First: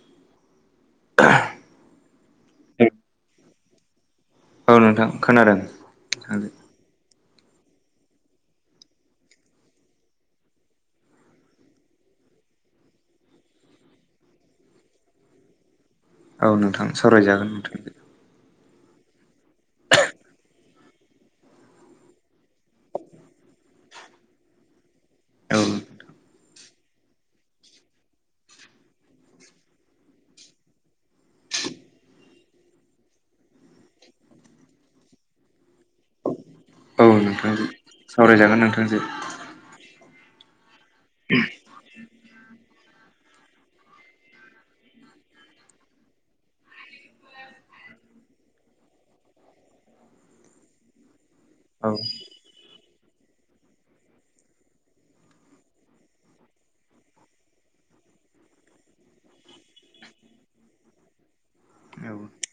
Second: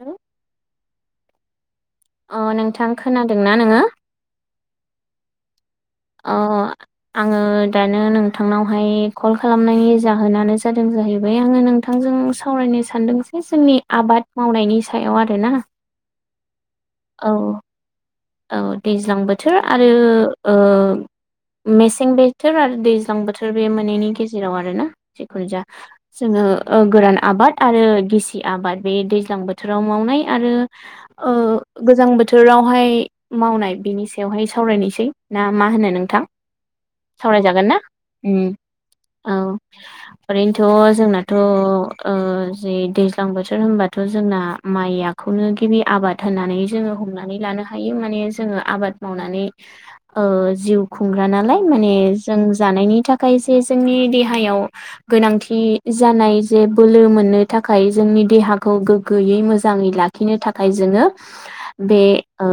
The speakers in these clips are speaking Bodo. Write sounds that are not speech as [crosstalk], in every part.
हेल' [unintelligible] अ नोंथां खोनादोंना नोङो औ नोंथां खोनादों अ नोंथांजों आङो दानो नोंथांनावहाय कल खालामनायनि जाहोनानो जादों जाहैबाय आङो नोंथां जों सावरायनो सानदों जे जोंनि आबाद मावनायनि सायाव आरोना औ नोंथां औ सावरायजागोन नोंथां औ दैज्लां बोथोर आरो ओ मेसें बोथोर आरो दैज्लां बोथोर बे मोननैनि गेजेराव आरो ना जिखुनु औ जा जोङो ओ गोरान आबाद आरो गिसि आबाद बे दैज्लां बोथोराव मावनाय आरो ओ गोजां बोथोरावहाय मावनाय बिनि सायावहाय सावरायनोसै ना मा होनो नोंथां औ सावराय जागोन नोंथांजों ना सावरायजागोन नोंथांजों औ ओरैनोथ' जोंनाथ' ओ जि दैज्लां बोथोर होनबाथ' जोंना माइ आखौ खौनो गिबि आबाद होननानै जोङो हमनानै लानो हायो माने जोङो आबाद मावनानै जिउ ओ खुंग्रा नालाय औ माने जों जानायनि थाखाय जे जोंनि देहायाव गोनांथि जाना जे बोलो मोननो थाखाय जोंनि देहाखौ गोग्गोयै मोजाङै लाखिनो थाखाय जोङो बे ओ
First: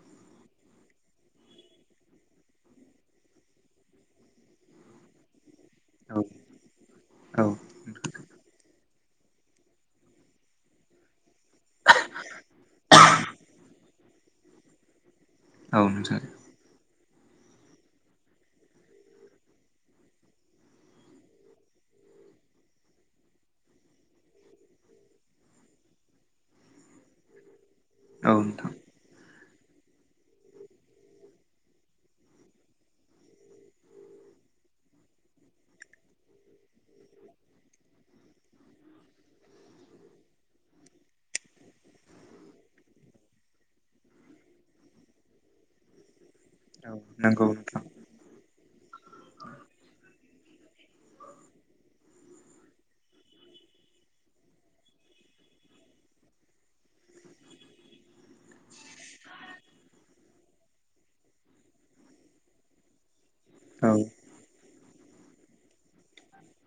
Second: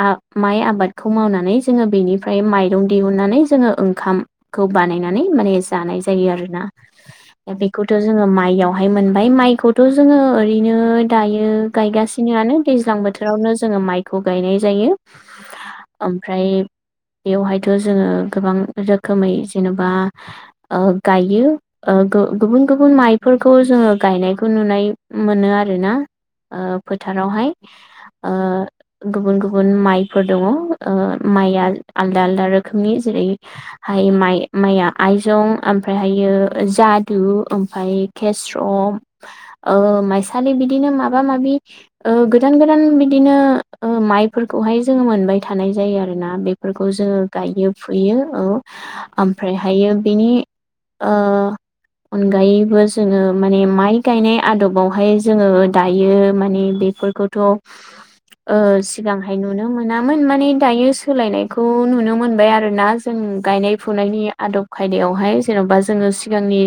आ माइ आबादखौ मावनानै जोङो बेनिफ्राय माइरं दिहुननानै जोङो ओंखाम खौ बानायनानै माने जानाय औ जायो आरोना औ दा बेखौथ' जोङो माइयावहाय मोनबाय माइखौथ' जोङो ओरैनो दायो गायगासिनो गायगासिनो दैज्लां बोथोरावनो जोङो माइखौ गायनाय जायो औ नोंथां ओमफ्राय बेवहायथ' जोङो गोबां रोखोमै जेनेबा ओ गायो ओ गुबुन गुबुन माइफोरखौ जोङो गायनायखौ नुनाय मोनो आरोना ओ फोथारावहाय औ नोंथां गुबुन गुबुन माइफोर दंङ माइआ आलदा आलदा रोखोमनि जेरैहाय माइ माइआ आइजं ओमफ्रायहायो जादु ओमफ्राय केस्र' माइसालि बिदिनो माबा माबि गोदान गोदान बिदिनो माइफोरखौहाय जोंङो मोनबाय थानाय जायो आरोना बे फोरफोरखौ औ जोंङो नंगौ गायो नोंथां फुयो औ ओमफ्रायहायो बिनि अनगायैबो जोंङो माने माइ गायनाय आदबावहाय जोंङो दायो माने बेफोरखौथ सिगांहाय नुनो मोनामोन माने दायो सोलायनायखौ नुनो मोनबाय आरोना जों गायनाय औ फुनायनि आदब खायदायावहाय जेन'बा जोंङो सिगांनि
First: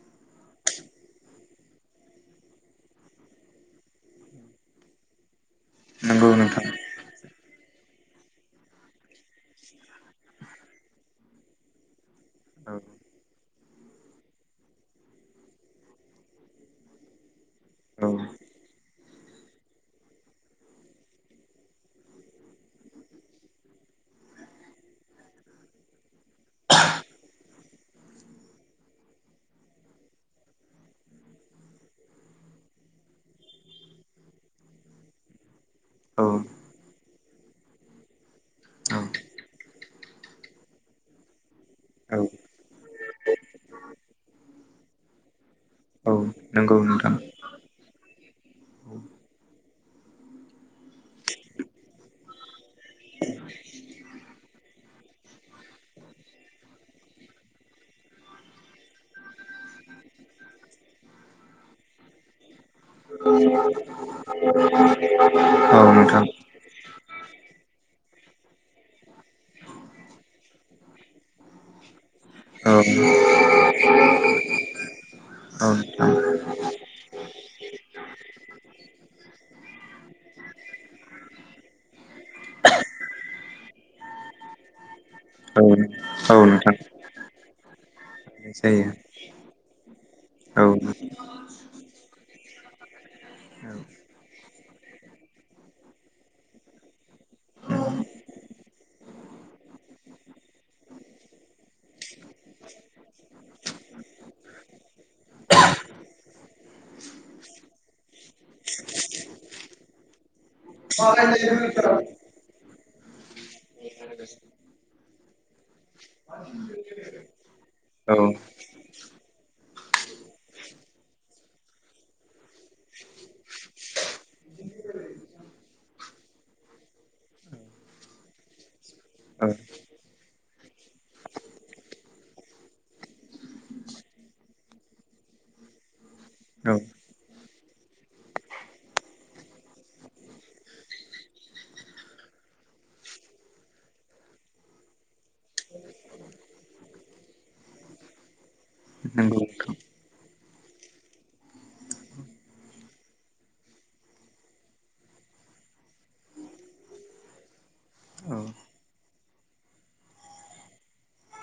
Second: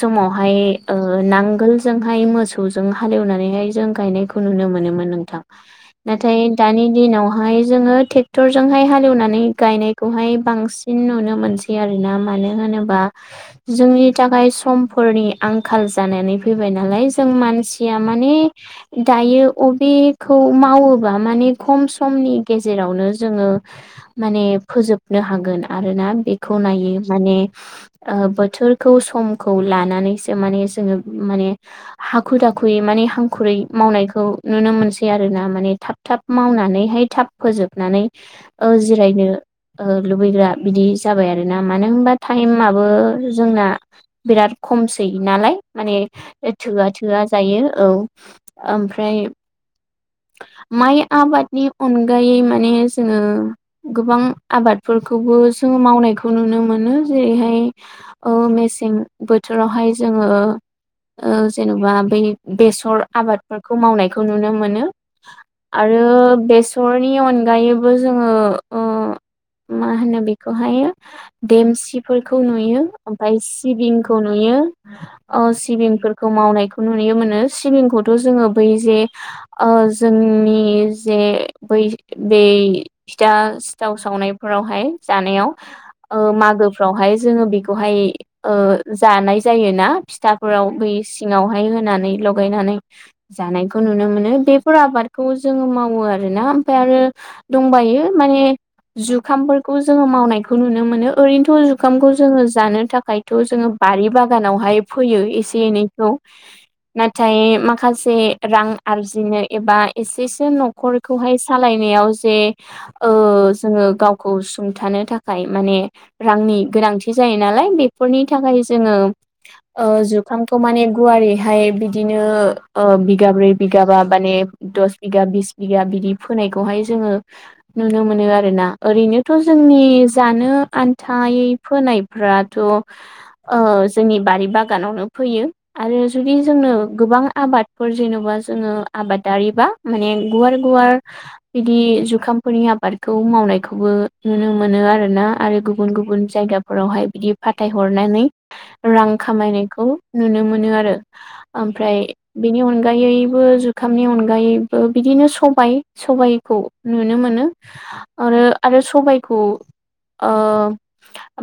समावहाय नांगोलजोंहाय मोसौ जों हालेवनानैहाय जों गायनायखौ नुनो मोनोन नोंथां नंगौ नाथाय नोंथां दानि दिनाव हाय जोंङो ट्रेक्टरजोंहाय हालेवनानै गायनायखौहाय बांसिन नुनो मोनसै आर ना मानो औ होनोबा जोंनि थाखाय समफोरनि आंखाल जानानै फैबाय नालाय जों मानसिया माने दायो अबेखौ मावोबा माने खम समनि गेजेरावनो जोंङो माने फोजोबनो हागोन आरोना बेखौ नायो माने बोथोरखौ समखौ लानानैसो माने जोङो माने हाखु दाखुयै माने हां खुरै मावनायखौ नुनो मोनसै आर ना माने थाब थाब औ मावनानैहाय थाब ओ फोजोबनानै जिरायनो लुबैग्रा बिदि जाबाय आरोना मानो होनबा टाइमाबो जोंना बिराद खमसै नालाय माने औ नंगौ थोआ नोंथां थोआ जायो औ ओमफ्राय [inaudible] माइ आबादनि अनगायै माने जोंङो गोबां आबादफोरखौबो जोंङो मावनायखौ नुनो मोनो जेरैहाय मेसें बोथोरावहाय जोंङो जेनबा बै बेसर आबादफोरखौ मावनायखौ नुनो मोनो औ आरो नोंथां बेसरनि अनगायैबो जोंङो मा होनो बेखौहाय देमसिफोरखौ औ नुयो ओमफ्राय सिबिंखौ नुयो नोंथां सिबिंफोरखौ मावनायखौ नुनो मोन सिबिंखौ थ जोंङो बै जे जोंनि जे बै बे फिथा सिथाव सावनायफोरावहाय जानायाव औ नोंथां मागोफ्रावहाय जोंङो बेखौहाय जायो जानाय जायोना औ फिथाफोराव बै सिङावहाय होनानै लगायनानै जानायखौ नुनो मोनो बेफोर आबादखौ जोंङो मावो आरोना ओमफ्राय आरो दंबाय यो माने जुखामफोरखौ जोंङो मावनायखौ नुनो मोनो ओरैनोथ' जुखामखौ जोंङो जानो थाखायथ' जोंङो बारि बागानावहाय फैयो एसे एनैखौ नाथाय माखा माखासे रां आरजिनो एबा एसेसो नखरखौहाय सालायनायाव जे जोंङो गावखौ सुंथानो थाखाय माने रांनि गोनांथि जायो नालाय औ बेफोरनि थाखाय जोंङो जुखामखौ माने गुवारैहाय बिदिनो बिगाब्रै बिगाबा माने दस बिगा बिस बिगा बिदि फोनायखौहाय जोंङो नुनो मोनो आरो ना ओरैनोथ जोंनि जानो आन्थाय फोनायफ्राथ' औ ओ जोंनि बारि बागानावनो फैयो आरो जुदि जोंनो गोबां आबाद फोर जेन'बा जोंङो आबादारि बा माने गुवार गुवार बिदि जुखामफोरनि आबादखौ मावनायखौबो नुनो मोनो आरोना। आरो गुबुन गुबुन जायगाफोरावहाय बिदि फाथाय हरनानै रां नंगौ नोंथां औ नंगौ नोंथां खामायनायखौ नुनो मोनो आरो। ओमफ्राय बेनि अनगायैबो जुखामनि अनगायैबो बिदिनो सबाय सबायखौ नुनो मो नो औ आरो-आरो सबायखौ ओ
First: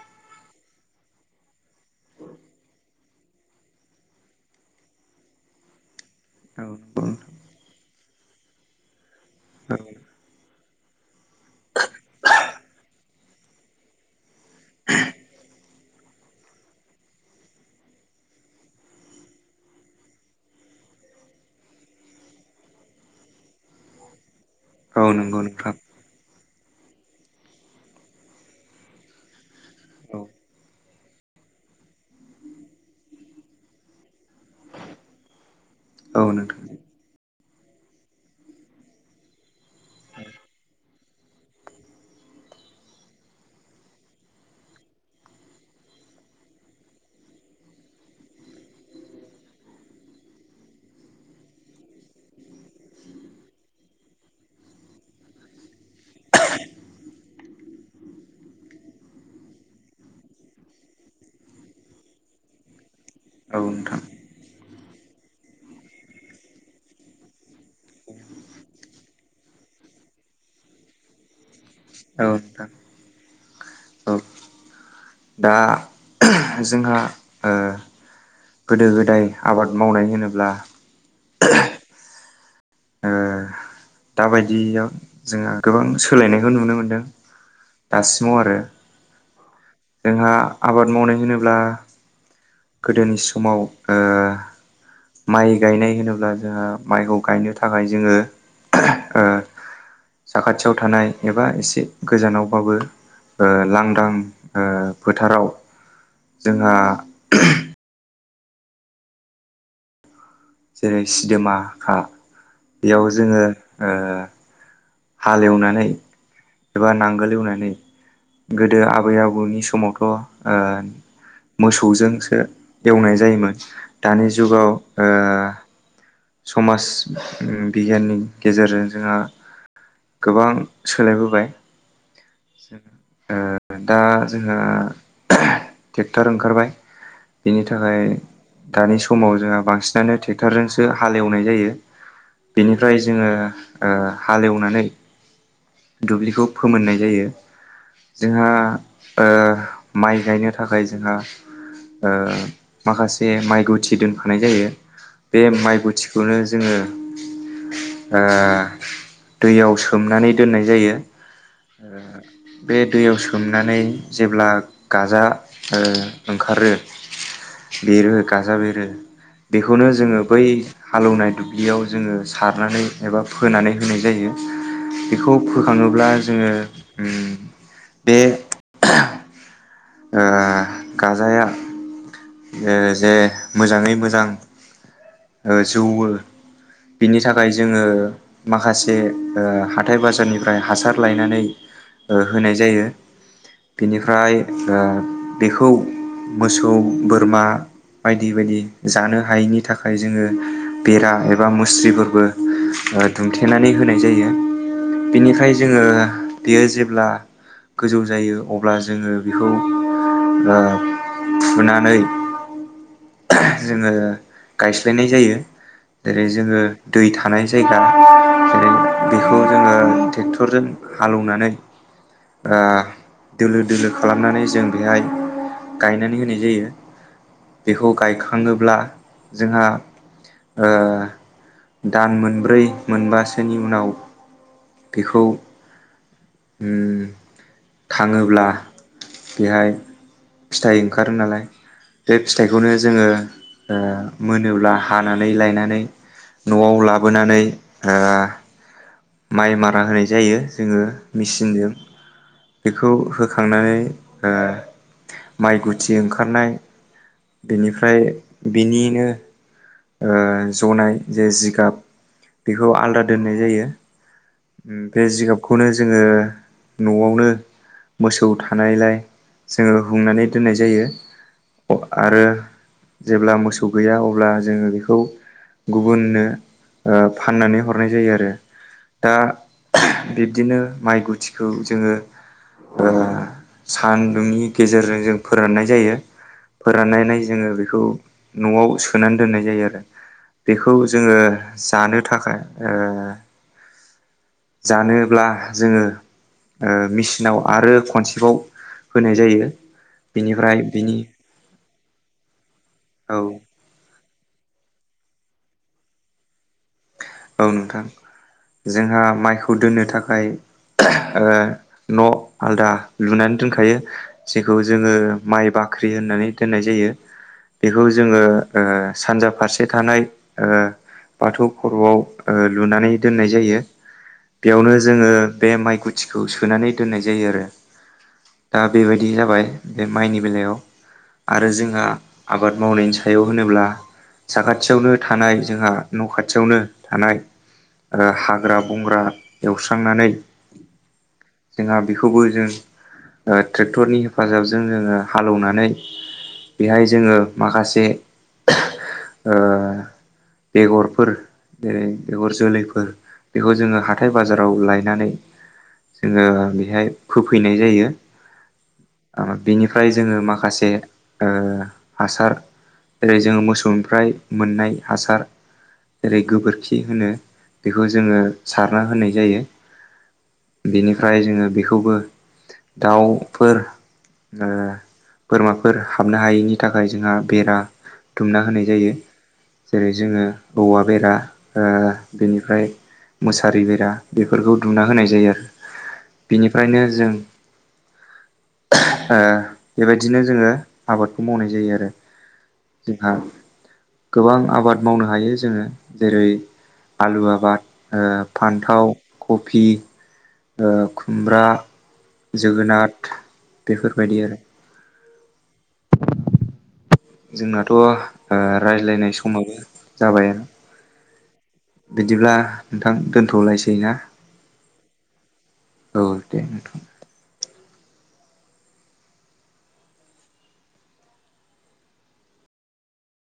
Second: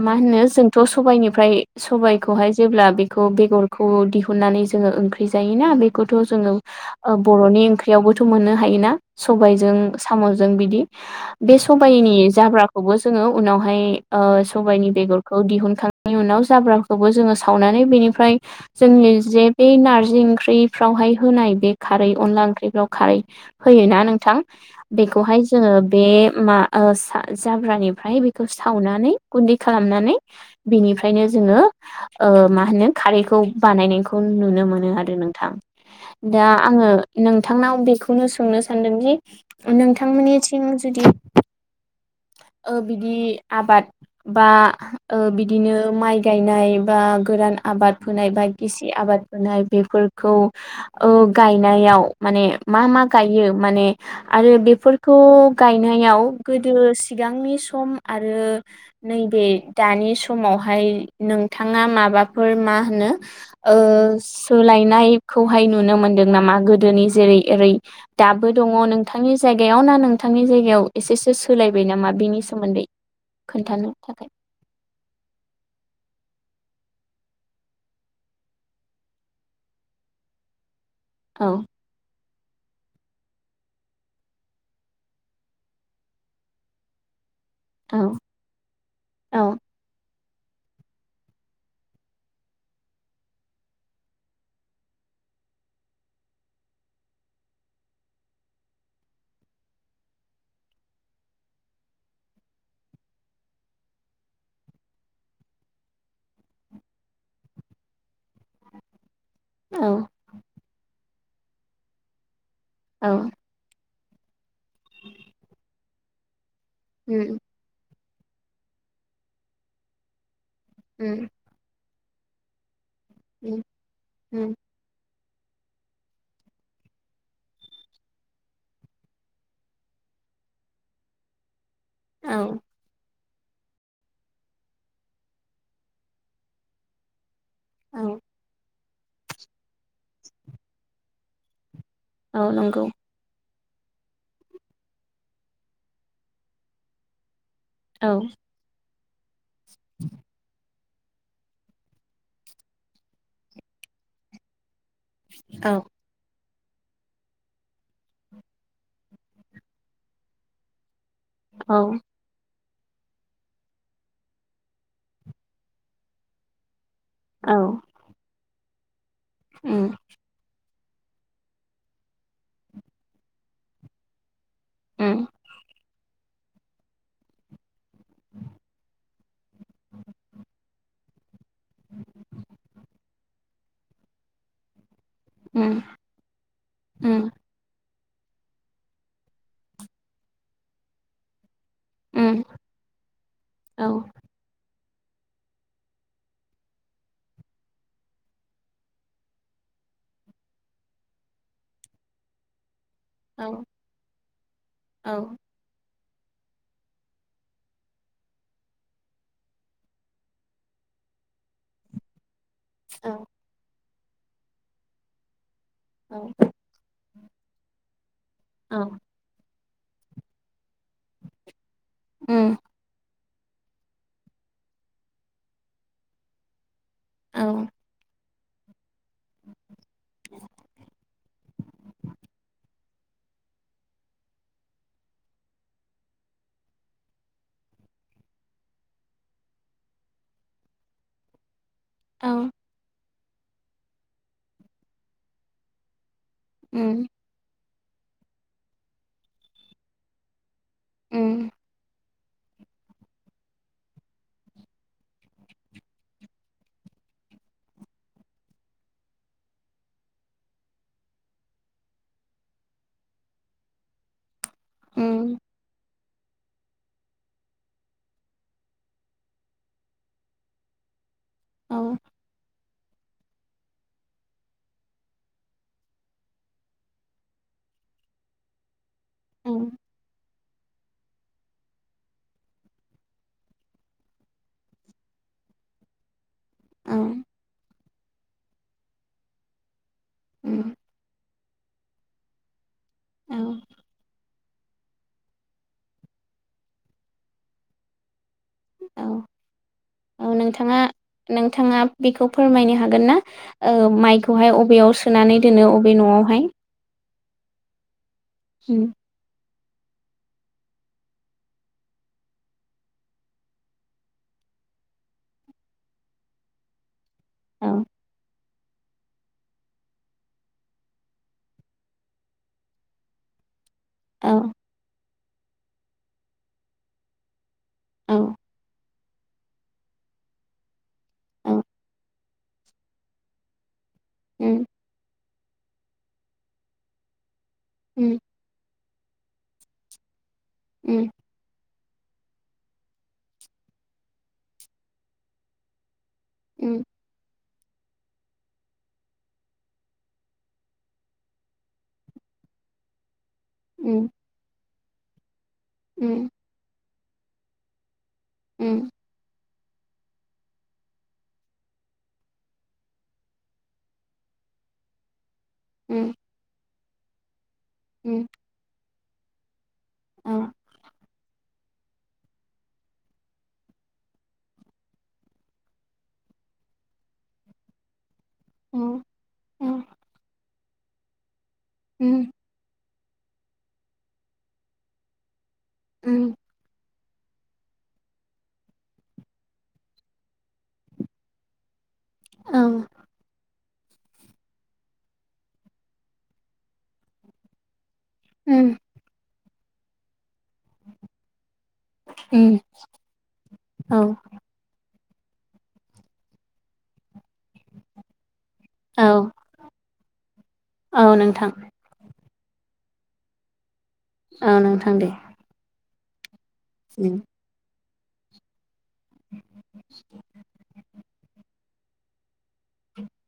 मा होनो जोंथ सबायनिफ्राय सबायखौहाय जेब्ला बेखौ बे गरखौ दिहुननानै जोंङो ओंख्रि जायोना बे खौथ' जोंङो ओ बर'नि ओंख्रियावबोथ' मोननो हायोना सबायजों साम' जों बिदि बे सबायनि जाब्राखौबो जोङो उनावहाय ओ सबायनि बेगरखौ दिहुनखां नि उनाव जाब्राखौबो जोङो सावनानै बेनिफ्राय जोंनि जे बै नारजि ओंख्रि फ्रावहाय होनाय बे खारै अनला ओंख्रिफ्राव खारै होयोना नोंथां। औ बेखौहाय नंगौ जोङो नोंथां बे मा ओ सा जाब्रानिफ्राय बेखौ सावनानै गुन्दै खालामनानै औ बेनिफ्रायनो जोङो ओ मा होनो खारैखौ बानायनायखौ नुनो मोनो आरो नोंथां। औ दा नोंथां आङो नोंथांनाव बेखौनो सोंनो सानदोंदि नोंथांमोननिथिं जुदि ओ बिदि आबाद बा ओ बिदिनो माइ गायनाय बा गोरान आबाद फोनाय बा गिसि आबाद फोनाय बेफोरखौ ओ गायनायाव मा ने मा मा गयो माने आरो बेफोरखौ गायनायाव गोदो सिगांनि सम आरो नैबे दानि समावहाय नोंथाङा मा बाफोर मा होनो औ ओ नोंथां सोलायनायखौहाय नुनो मोनदों नामा? गोदोनि जेरै एरै दाबो दङ' नोंथांनि जाय गायाव ना नोंथांनि जायगायाव एसेसो सोलाय बाय नामा औ बेनि नोंथां सोमोन्दै खोनथानो औ थाखाय। दा जोंहा ओ गोदो गोदाय आबाद मावनाय होनोब्ला औ ओ दाबायदियाव जोंहा गोबां सोलायनायखौ नुनो मोनदों। औ दासिमाव आरो औ जोंहा आबाद मावनाय होनोब्ला गोदोनि समाव ओ माइ गायनाय होनोब्ला जोंहा माइखौ गायनो थाखाय जोङो ओ साखाथियाव थानाय एबा इसे गोजानावबाबो ओ लांदां ओ फोथाराव जोंहा औ जेरै सिदोमा खा बेयाव औ जोङो ओ हालेवनानै एबा नांगोल उम एवनानै गोदो आबै आबौनि समावथ' ओ उम मोसौजोंसो एवनाय जायोमोन उम दानि उम जुगाव ओ समाज उम बिगियाननि गेजेरजों जोंहा गोबां सोलायबोबाय। औ ओ दा जोंहा टेक्टर ओंखारबाय। बेनि थाखाय औ दानि समाव जोंहा बांसिनानो टेक्टरजोंसो हालेवनाय जायो। औ नंगौ बेनिफ्राय जोङो ओ हालेवनानै दुब्लिखौ फोमोननाय जायो। औ जोंहा ओ माइ गायनो थाखाय जोंहा ओ माखासे माइ गुथि दोनफानाय जायो। बे माइ औ गुथिखौनो जोङो ओ दैयाव सोमनानै दोननाय जायो। औ ओ बे दैयाव सोमनानै जेब्ला गाजा ओ ओंखारो औ बेरो गाजा बेरो बेखौनो उम जोङो बै हालौनाय दुब्लियाव जोङो सारनानै एबा फोनानै होनाय जायो उम बेखौ फोखाङोब्ला जोङो उम बे ओ गाजाया ओ जे मोजाङै मोजां ओ उम जौवो बिनि उम थाखाय जोङो माखासे ओ हाथाइ बाजारनिफ्राय हासार लायनानै ओ उम होनाय जायो औ बेनिफ्राय ओ बेखौ मोसौ बोरमा बायदि बायदि जानो हायैनि थाखाय जोङो बेरा एबा मुस्रिफोरबो ओ औ दुमथेनानै होनाय जायो औ बेनिफ्राय जोङो बेयो जेब्ला गोजौ जायो अब्ला जोङो बेखौ ओ फुनानै औ जोङो गायस्लायनाय जायो जेरै जोङो दै थानाय जायगा जेरै औ बेखौ जोङो ट्रेक्टरजों हालौनानै उम ओ दोलो दोलो खालामनानै जों बेहाय गायनानै होनाय जायो औ बेखौ गायखा खाङोब्ला जोंहा ओ दान मोनब्रै मोनबासोनि उनाव बेखौ उम थाङोब्ला बेहाय फिथाइ ओंखारो नालाय बे औ फिथाइखौनो जोङो ओ मोनोब्ला हानानै लायनानै नआव उम लाबोनानै ओ माइ मारा होनाय जायो जोङो उम मिचिनजों बेखौ होखांनानै ओ माइ गुथि ओंखारनाय बिनिफ्राय बिनिनो ओ जनाय जे जिगाब बेखौ आलदा दोननाय जायो बे उम जिगाबखौनो जोङो नआवनो मोसौ थानायलाय जोङो हुंनानै दोननाय जायो औ आरो जेब्ला मोसौ गैया अब्ला जोङो बेखौ गुबुननो ओ फाननानै हरनाय जायो आरो दा उम बिब्दिनो माइ गुथिखौ जोङो ओ सान्दुंनि गेजेरजों जों फोराननाय जायो औ फोराननायनाय जोङो बेखौ नआव सोनानै दोननाय जायो आरो बेखौ उम जोङो जानो थाखाय ओ जानोब्ला जोङो ओ मिसिनाव आरो खनसेबाव औ होनाय औ जायो औ बिनिफ्राय नोंथाङा बिनि नोंथाङा बेखौ फोरमायनो हागोन ना औ ओ माइ खौहाय अबेयाव सोनानै दोनो अबे नआवहाय औ नोंथां उम जोंहा माइखौ दोननो थाखाय ओ न आलदा लुनानै दोनखायो जेखौ जोङो माइ बाख ख्रि होननानै दोननाय जायो बेखौ औ जोङो ओ सानजा फारसे थानाय बाथौ खरआव ओ लुनानै दोननाय जायो औ बेयावनो जोङो बे माइ गुथिखौ सोनानै दोननाय जायो आरो औ दा बेबायदि जाबाय बे माइनि बेलायाव आरो औ जोंहा आबाद मावनायनि सायाव होनोब्ला उम साखाथियावनो थानाय जोंहा न खाथ थियावनो थानाय उम हाग्रा बंग्रा एवस्रांनानै उम जोंहा बेखौबो जों ओ ट्रेक्टरनि हेफाजाबजों जोंङो हालौनानै उम बेहाय जोंङो माखासे ओ बेगरफोर जेरै बेगर जोलैफोर बेखौ जोंङो उम हाथाय बाजाराव लायनानै उम जोंङो बेहाय फोफैनाय जायो उम बिनिफ्राय जोंङो माखासे ओ हासार ओेरै जोंङो मोसौनिफ्राय मोननाय हासार उम ओरै गोबोरखि होनो बेखौ जोंङो उम सारना होनाय जायो औ बेनिफ्राय जोंङो बेखौबो दाउ फोर। ओ बोरमाफोर हाबनो हायैनि थाखाय जोंहा बेरा दुंमना होनाय औ जायो औ जेरै जोंङो औवा बेरा ओ उम बेनिफ्राय मुसारि बेरा बेफोरखौ दुंना होनाय जायो आरो। उम बिनिफ्रायनो जों ओ बेबायदिनो जोंङो आबादखौ मावनाय जायो आरो। औ जोंहा गोबां आबाद मावनो हायो जोंङो जेरै आलु आबाद ओ उम फान्थाव, कफि ओ खुमब्रा, उम जोगोनाथ औ बेफोरबायदि आरो। जोंनाथ' ओ रायज्लायनाय औ समाबो जाबायानो। औ नोंथां बिदिब्ला नोंथां दोन्थ'लायसै ना? औ नोंथां दे। औ दे नोंथां। उम। [inaudible] [inaudible]